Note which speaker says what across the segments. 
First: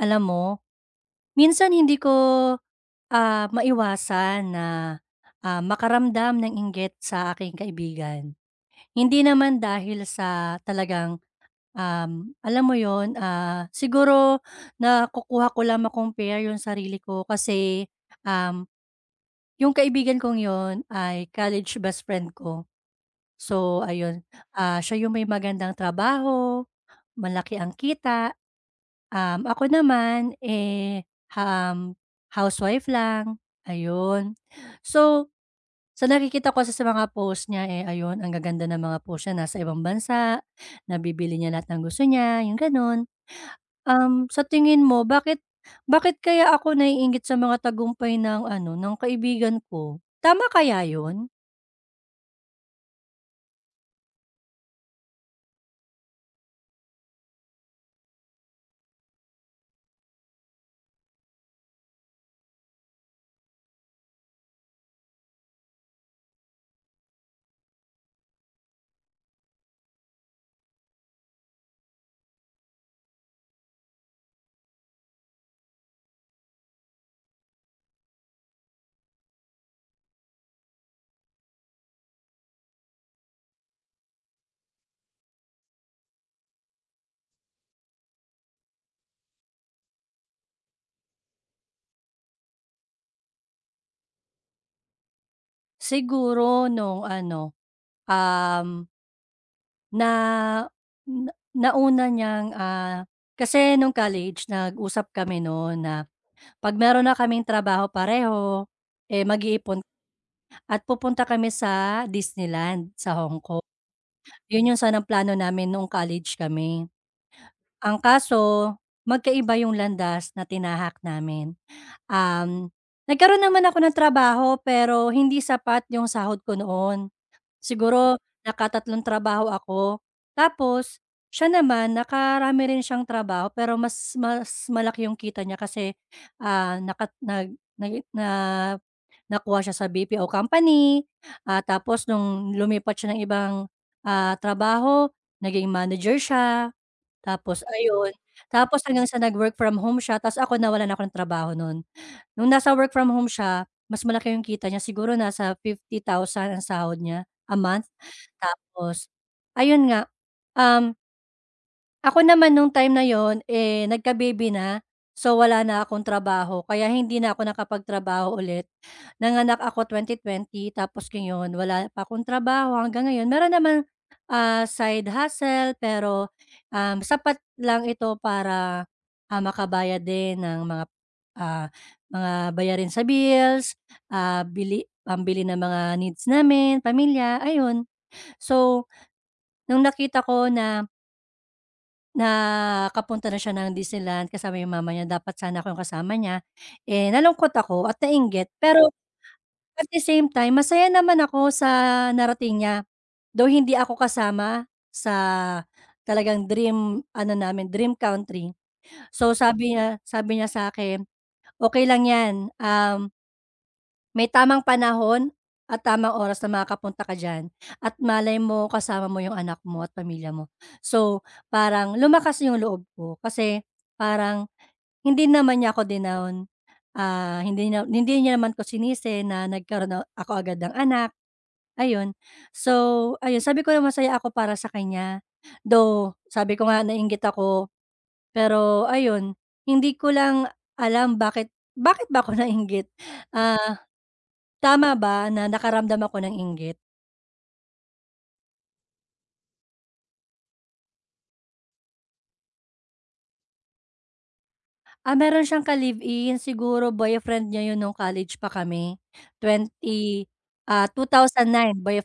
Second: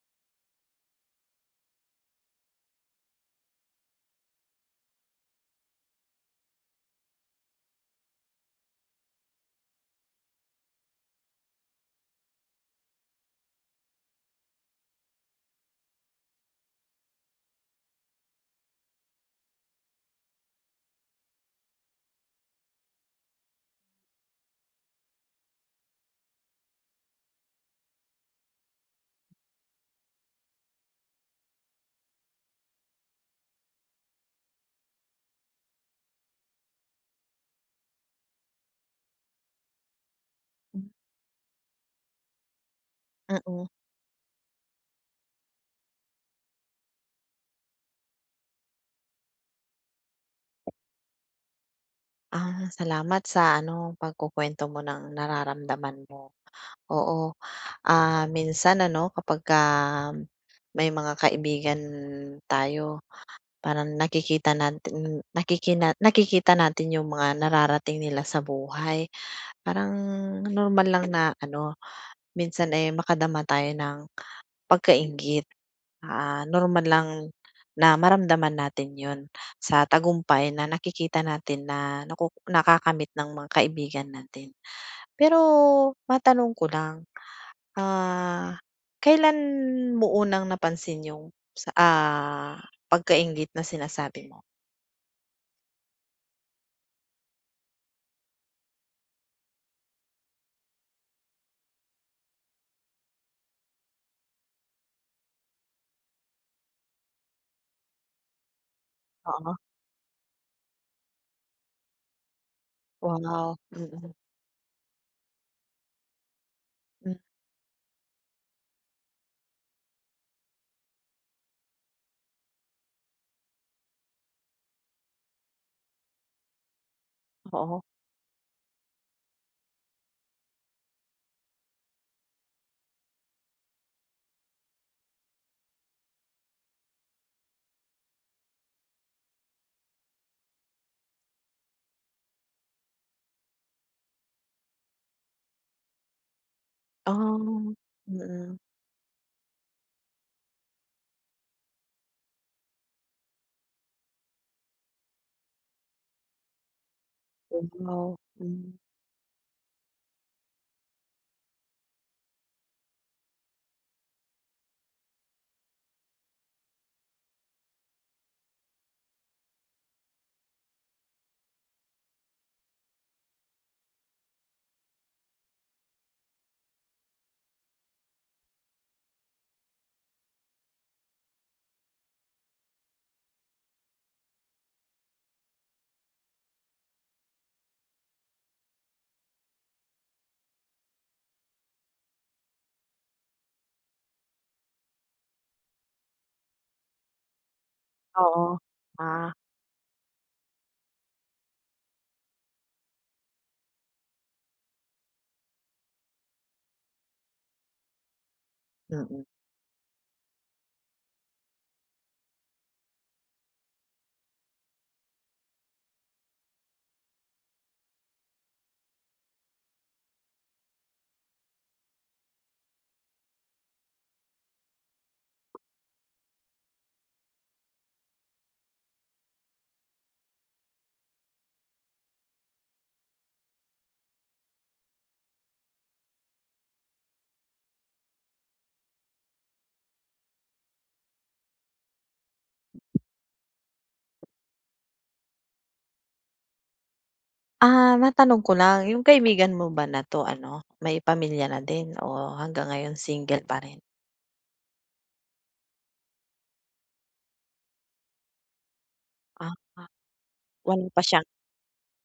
Speaker 1: Alam mo, minsan hindi ko, maiwasan na, makaramdam ng inggit sa aking kaibigan. Hindi naman dahil sa talagang, alam mo yon siguro nakukuha ko lang ma-compare 'yung sarili ko kasi, um, 'yung kaibigan kong yon ay college best friend ko. So ayun, siya 'yung may magandang trabaho. Malaki ang kita. Ako naman, eh, um, housewife lang, ayun. So, sa nakikita ko kasi sa mga post niya, eh, ayun ang gaganda ng mga post niya, nasa ibang bansa,
Speaker 2: Hmm,
Speaker 1: nabibili niya lahat ng gusto niya, yung gano'n.
Speaker 2: mm.
Speaker 1: Sa tingin mo bakit bakit kaya ako naiinggit sa mga tagumpay ng ano, ng kaibigan ko? Tama kaya yun?
Speaker 2: Ah, salamat sa ano, pagkukuwento mo ng nararamdaman mo. Oo, minsan ano kapagka may mga kaibigan tayo, parang nakikita natin yung mga nararating nila sa buhay. Parang normal lang na ano, minsan, ay makadama tayo ng pagkainggit. Ah, normal lang na maramdaman natin 'yun sa tagumpay na nakikita natin na naku nakakamit ng mga kaibigan natin. Pero matanong ko lang, ah, kailan mo unang napansin yung sa, ah, pagkainggit na sinasabi mo?
Speaker 1: Siguro nung ano, um Na na nauna niyang, kasi nung college nag-usap kami no'n na 'pag meron na kaming trabaho pareho, eh,
Speaker 2: Oo,
Speaker 1: mag-iipon at pupunta kami sa Disneyland sa Hong
Speaker 2: wow,
Speaker 1: Kong.
Speaker 2: mm-mm, mm.
Speaker 1: 'Yun 'yung sanang plano namin noong college kami.
Speaker 2: Hmm.
Speaker 1: Ang kaso, magkaiba 'yung landas na tinahak namin. Um, nagkaroon naman ako ng trabaho pero hindi sapat 'yung sahod ko noon.
Speaker 2: Oo.
Speaker 1: Siguro nakatatlong trabaho ako, tapos siya naman nakarami rin siyang trabaho pero mas mas malaki yung kita niya kasi, ah, nakat nag nag na nakuha siya sa BPO company, tapos nung lumipat siya ng ibang, trabaho naging manager siya, tapos
Speaker 2: Um.
Speaker 1: ayun,
Speaker 2: Mm.
Speaker 1: tapos hanggang sa nag-work from home siya tapos ako nawalan ako ng trabaho noon. Nung nasa work from home siya, mas malaki yung kita niya siguro nasa 50,000 ang sahod niya a month.
Speaker 2: Wow, hmm,
Speaker 1: Tapos ayun nga, um, ako naman nung time na yon, eh, nagka-baby na. So, wala na akong trabaho kaya hindi na ako nakapagtrabaho ulit. Nanganak ako 2020 tapos ngayon wala pa akong trabaho hanggang ngayon. Meron naman, side hustle pero, sapat lang ito para, makabayad din ng ah, mga bayarin sa bills, ah, bili pambili ng mga needs namin, pamilya, ayun. So, nung nakita ko na nakapunta na siya ng Disneyland kasama yung mama niya, dapat sana ako yung kasama niya. Eh, nalungkot ako at
Speaker 2: oo,
Speaker 1: nainggit pero
Speaker 2: ah.
Speaker 1: at the same time masaya naman ako sa narating niya. Though hindi ako kasama sa talagang dream ano namin, dream country.
Speaker 2: Mm.
Speaker 1: So sabi niya sa'kin, "Okey lang 'yan. um" May tamang panahon at tamang oras na makakapunta ka diyan at malay mo kasama mo yung anak mo at pamilya mo. So, parang lumakas yung loob ko kasi parang hindi naman niya ako dinown, hindi niya naman ko sinisi na nagkaroon na ako agad ng anak, ayun. So, ayun sabi ko na masaya ako para sa kanya, though sabi ko nga nainggit ako, pero ayun, hindi ko lang alam bakit bakit ba ako nainggit? Ah Tama ba na nakaramdam ako ng inggit?
Speaker 2: Ah, matanong ko lang, yung kaibigan mo ba na 'to ano, may pamilya na din o hanggang ngayon single pa rin?
Speaker 1: Meron siyang ka-live-in, siguro boyfriend niya yun nung college pa kami.
Speaker 2: Ah,
Speaker 1: Twenty
Speaker 2: wala pa siyang
Speaker 1: 2009 boyf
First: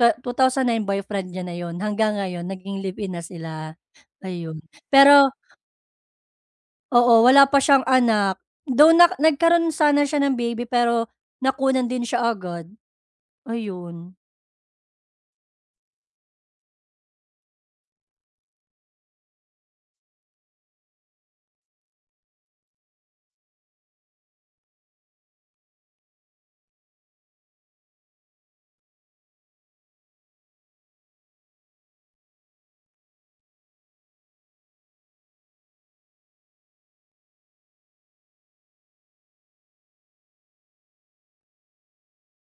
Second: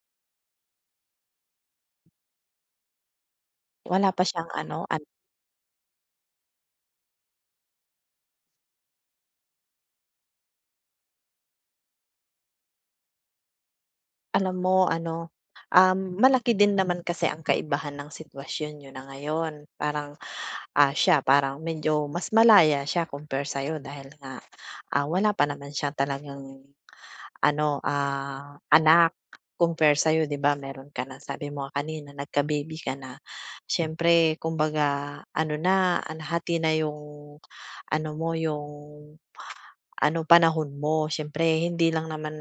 Speaker 1: twe 2009 boyfriend niya na yun, hanggang ngayon naging live-in na sila,
Speaker 2: wala pa siyang
Speaker 1: ayun.
Speaker 2: ano,
Speaker 1: Pero oo, wala pa siyang anak, though nagkaroon sana siya ng baby pero nakunan din siya agad, ayun.
Speaker 2: alam mo ano, malaki din naman kasi ang kaibahan ng sitwasyon yun na ngayon. Parang, siya parang medyo mas malaya siya compare sa'yo dahil nga, wala pa naman siya talagang ano, anak compare sa'yo 'di ba meron ka na sabi mo kanina nagka-baby ka na. Siyempre kumbaga ano na, nahati na yung ano mo, yung ano panahon mo. Siyempre hindi lang naman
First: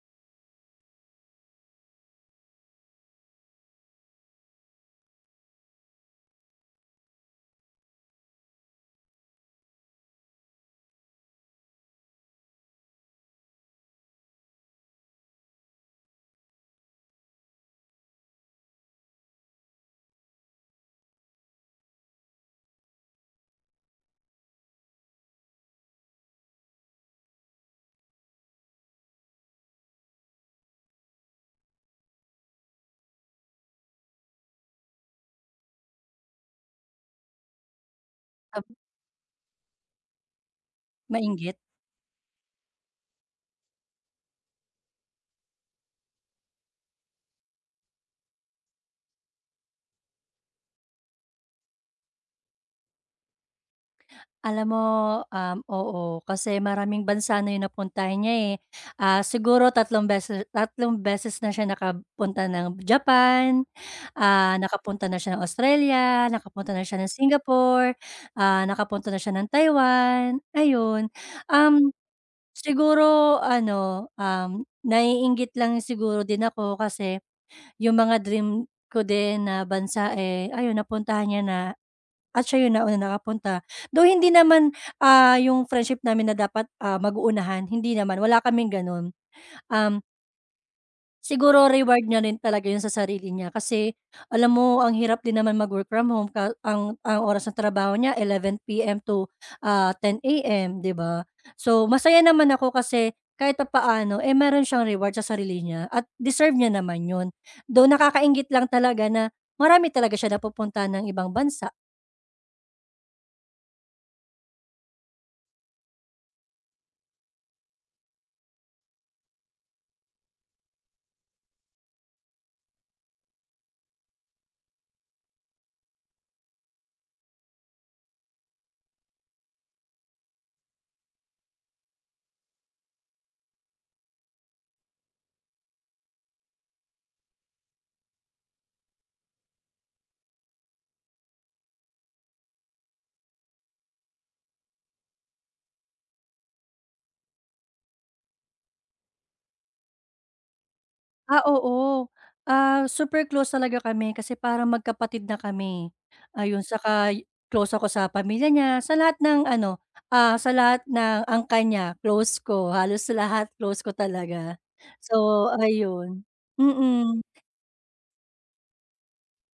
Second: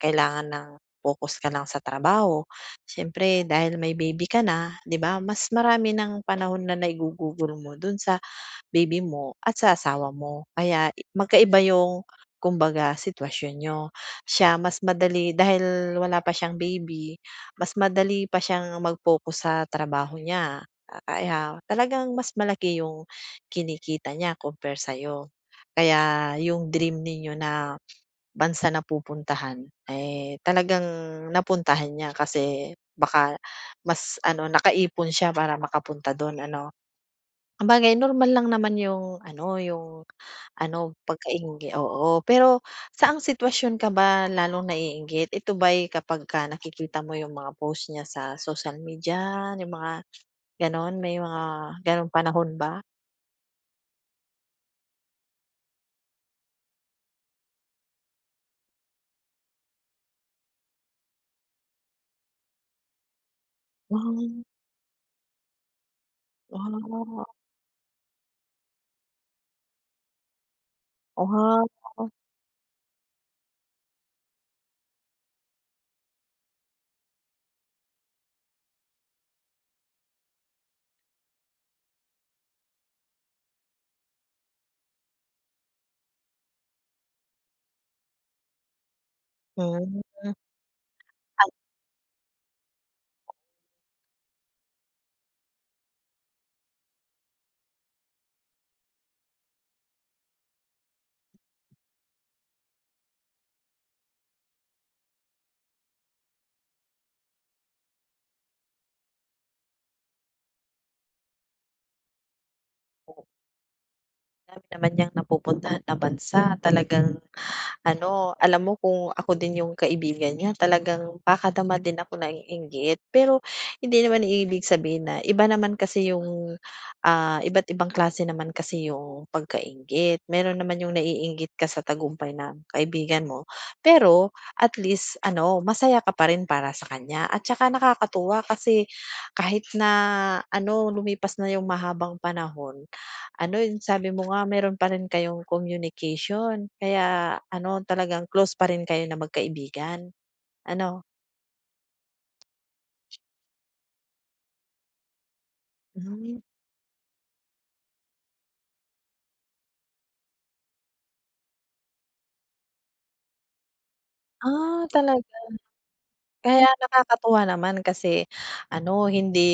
Speaker 2: kailangan ng focus ka lang sa trabaho. Siyempre dahil may baby ka na 'di ba mas marami ng panahon na naigugugol mo dun sa baby mo at sa asawa mo. Kaya magkaiba yung kumbaga sitwasyon niyo. Siya mas madali dahil wala pa siyang baby, mas madali pa siyang mag-focus sa trabaho niya. Ah, kaya talagang mas malaki yung kinikita niya compare sa'yo. Kaya yung dream ninyo na bansa na pupuntahan, eh, talagang napuntahan niya kasi baka mas ano, nakaipon siya para makapunta dun ano. Sabagay normal lang
Speaker 1: Ab
Speaker 2: naman yung ano,
Speaker 1: mainggit?
Speaker 2: oo. Pero saang sitwasyon ka ba lalong naiinggit? Ito ba'y kapagka nakikita mo yung mga post niya sa social media, yung mga gano'n? May mga gano'ng panahon ba?
Speaker 1: Alam mo, oo, kasi maraming bansa na yung napuntahan niya, eh. Siguro tatlong beses na siya nakapunta ng Japan,
Speaker 2: Hmm,
Speaker 1: nakapunta na siya ng Australia, nakapunta na siya ng
Speaker 2: ah,
Speaker 1: Singapore, nakapunta na siya ng Taiwan, ayun.
Speaker 2: wow,
Speaker 1: Um, Siguro ano, naiinggit lang siguro din ako kasi yung mga dream ko din na bansa, eh, ayun napuntahan niya na at siya yung nauna nakapunta. Though hindi naman, yung friendship namin na dapat, mag-uunahan, hindi naman, wala kaming gano'n. Um,
Speaker 2: hmm.
Speaker 1: Siguro reward niya rin talaga yun sa sarili niya kasi alam mo ang hirap din naman mag-work from home ka ang oras ng trabaho niya 11:00 p.m. to, 10:00 a.m., 'di ba? So, masaya naman ako kasi kahit papaano, eh, meron siyang reward sa sarili niya at deserve niya naman yun. Though nakakainggit lang talaga na marami talaga siya napupuntahan ng ibang bansa.
Speaker 2: An Dami naman niyang napupuntahan na bansa, talagang ano, alam mo kung ako din yung kaibigan niya talagang pakadama din ako ng inggit. Pero hindi naman ibig sabihin na iba naman kasi yung, iba't ibang klase naman kasi yung pagkainggit. Meron naman yung naiinggit ka sa tagumpay ng kaibigan mo, pero at least ano, masaya ka pa rin para sa kanya at saka nakakatuwa kasi kahit na ano, lumipas na yung mahabang panahon ano, yung sabi mo nga meron pa rin kayong communication, kaya ano, talagang close pa rin kayo na magkaibigan, ano?
Speaker 1: Oo. Super close talaga kami kasi parang magkapatid na kami.
Speaker 2: Hmm.
Speaker 1: Ayun, saka close ako sa pamilya niya, sa lahat ng ano, sa lahat ng angkan niya close ko, halos sa lahat close ko talaga.
Speaker 2: Ah, talaga.
Speaker 1: So, ayun.
Speaker 2: Kaya
Speaker 1: Mm.
Speaker 2: nakakatuwa naman kasi ano, hindi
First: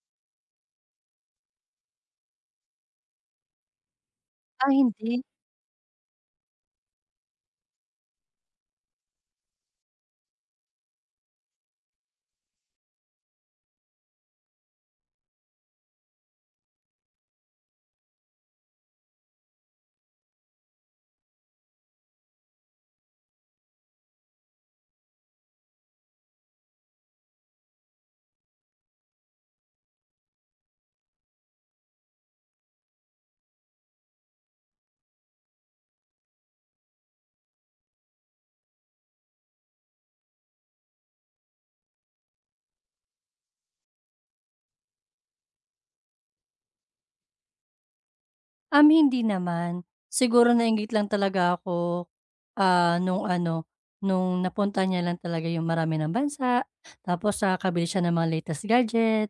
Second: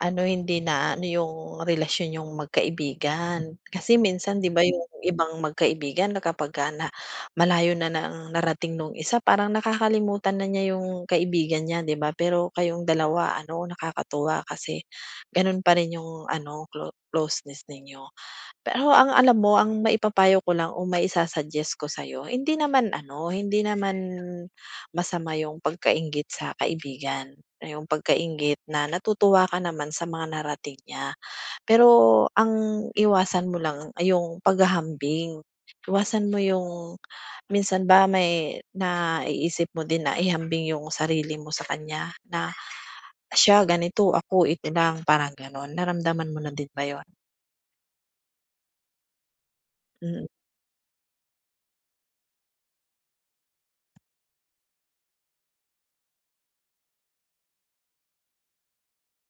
Speaker 2: ano, hindi na ano yung relasyon yung magkaibigan. Kasi minsan 'di ba
Speaker 1: Ah,
Speaker 2: yung
Speaker 1: hindi?
Speaker 2: ibang magkaibigan na kapagka na malayo na nang narating nung isa parang nakakalimutan na niya yung kaibigan niya 'di ba? Pero kayong dalawa ano, nakakatuwa kasi ganun pa rin yung ano, closeness ninyo. Pero ang alam mo, ang maipapayo ko lang o maisa-suggest ko sa'yo, hindi naman ano, hindi naman masama yung pagkainggit sa kaibigan. Yung pagkainggit na natutuwa ka naman sa mga narating niya. Pero ang iwasan mo lang ay yung paghahambing. Iwasan mo yung minsan ba may naiisip mo din na ihambing yung sarili mo sa kanya na siya ganito, ako ito lang, parang ganon. Naramdaman mo na din ba yun?
Speaker 1: Hindi naman.
Speaker 2: Mm,
Speaker 1: Siguro nainggit lang talaga ako, nung ano, nung napunta niya lang talaga yung marami ng bansa, tapos nakakabili siya ng mga latest gadget,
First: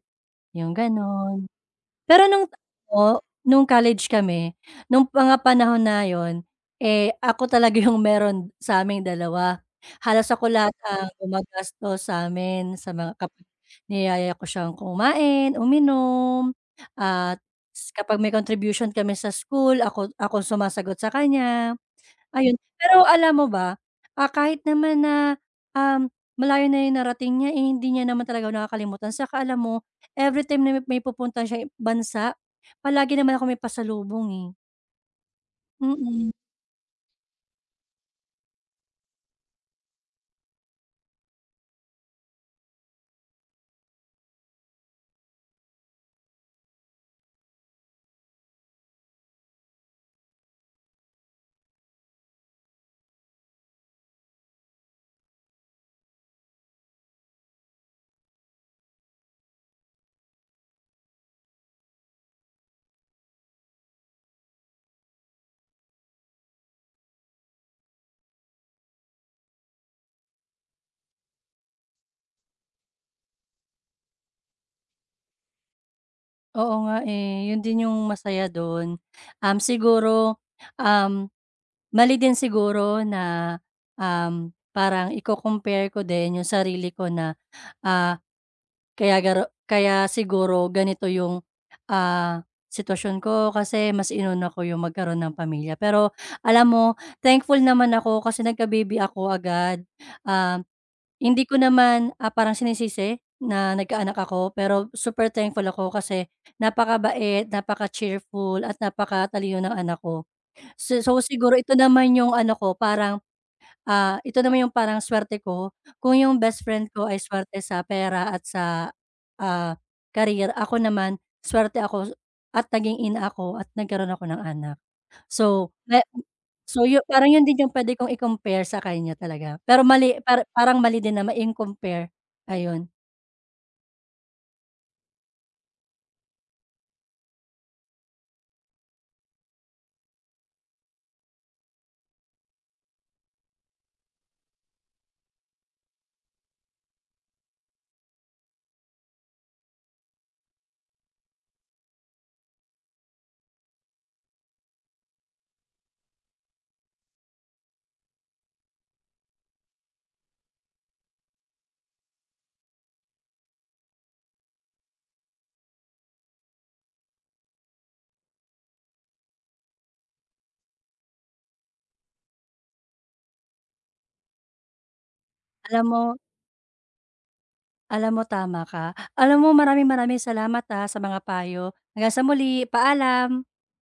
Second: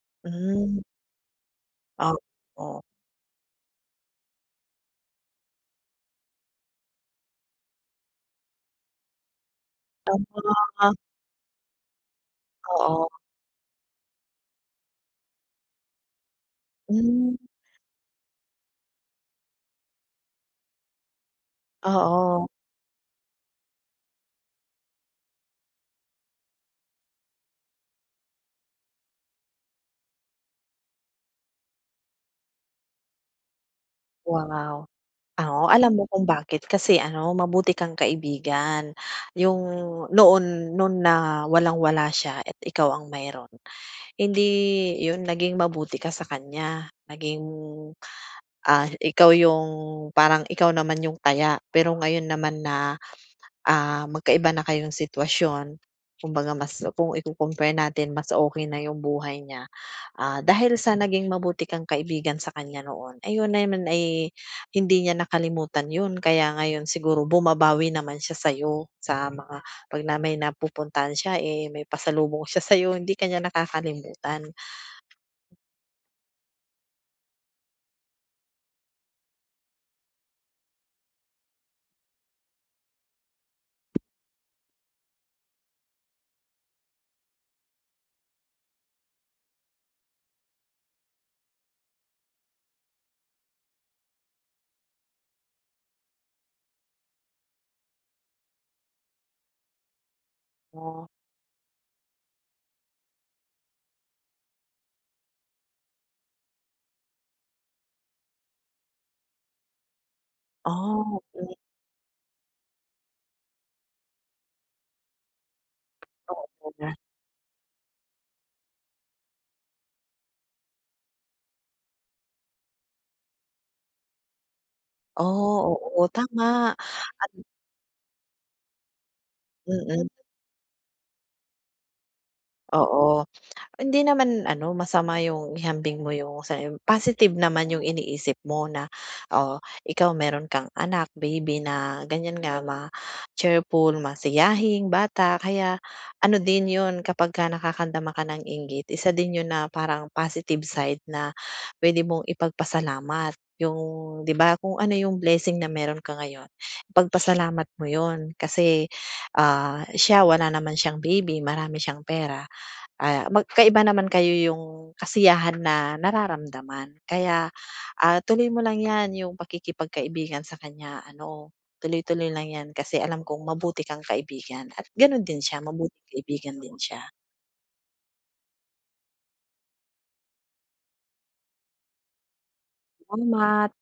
Speaker 1: yung
Speaker 2: hmm,
Speaker 1: gano'n. Pero nung
Speaker 2: oo.
Speaker 1: ano, nung college kami, nung mga panahon na yun, eh, ako talaga yung meron sa aming dalawa. Halos ako lahat
Speaker 2: Tama,
Speaker 1: ang gumagastos sa'min sa
Speaker 2: oo.
Speaker 1: mga kapag niyaya ko siyang kumain, uminom
Speaker 2: Hmm,
Speaker 1: at kapag may contribution kami sa school, ako ako sumasagot sa kanya.
Speaker 2: oo,
Speaker 1: Ayun. Pero alam mo ba, kahit naman na, um, malayo na yung narating niya, eh, hindi niya naman talaga ako nakakalimutan. Saka alam mo, everytime na may pupunta siya bansa, palagi naman ako may pasalubong, eh.
Speaker 2: wow. Oo, alam mo kung
Speaker 1: Mm.
Speaker 2: bakit kasi ano, mabuti kang kaibigan. Yung noon noon na walang-wala siya at ikaw ang mayroon hindi 'yun naging mabuti ka sa kanya, naging, ikaw yung parang ikaw naman yung taya. Pero ngayon naman na, magkaiba na kayong sitwasyon, kumbaga mas kung iko-compare natin mas okay na yung buhay niya. Ah, dahil sa naging mabuti kang kaibigan sa kanya noon, ayun naman ay hindi niya nakalimutan yun kaya ngayon siguro bumabawi naman siya sa'yo sa mga 'pag na may napupuntahan siya, eh, may pasalubong siya sa'yo hindi ka niya nakakalimutan.
Speaker 1: Oo nga, eh. Yun din yung masaya dun. Siguro, um, mali din siguro na, parang iko-compare ko din yung sarili ko na, ah kaya garo kaya siguro ganito yung, sitwasyon ko kasi mas inuna ko yung magkaroon ng pamilya. Pero alam mo, thankful naman ako kasi nagka-baby ako agad. Um,
Speaker 2: Oh,
Speaker 1: Hindi ko naman, parang sinisisi na nagkaanak ako pero super thankful ako kasi napakabait, napaka-cheerful at napakatalino ng anak ko. So
Speaker 2: oh, mm,
Speaker 1: siguro ito naman yung ano ko parang, ito naman yung parang suwerte ko, kung yung best
Speaker 2: oo nga.
Speaker 1: friend ko ay suwerte sa pera at sa, ah, career, ako naman suwerte ako at naging ina ako at nagkaroon ako ng anak. So,
Speaker 2: Oh,
Speaker 1: me
Speaker 2: oo, tama
Speaker 1: so yu
Speaker 2: at
Speaker 1: parang yun din yung puwede kong i-compare sa kanya talaga.
Speaker 2: mm,
Speaker 1: Pero mali
Speaker 2: mm,
Speaker 1: parang mali din naman i-compare, ayun.
Speaker 2: oo. Hindi naman ano, masama yung ihambing mo yung sa positive naman yung iniisip mo na, oh, ikaw meron kang anak, baby na ganyan nga ma-cheerful, masiyahing bata kaya ano din yun kapagka nakakandama ka ng inggit, isa din yun na parang positive side na pwede mong ipagpasalamat. Yung 'di ba kung ano yung blessing na meron ka ngayon, ipagpasalamat mo yun kasi, siya wala naman siyang baby, marami siyang pera. Ah, magkaiba naman kayo yung kasiyahan na nararamdaman. Kaya, tuloy mo lang 'yan yung pakikipagkaibigan sa kanya ano, tuloy-tuloy lang 'yan kasi alam kong mabuti kang kaibigan at gano'n din siya,
Speaker 1: Alam mo
Speaker 2: mabuting kaibigan din siya.
Speaker 1: Alam mo tama ka. Alam mo maraming maraming salamat, sa mga payo. Hanggang sa muli, paalam.
Speaker 2: Salamat.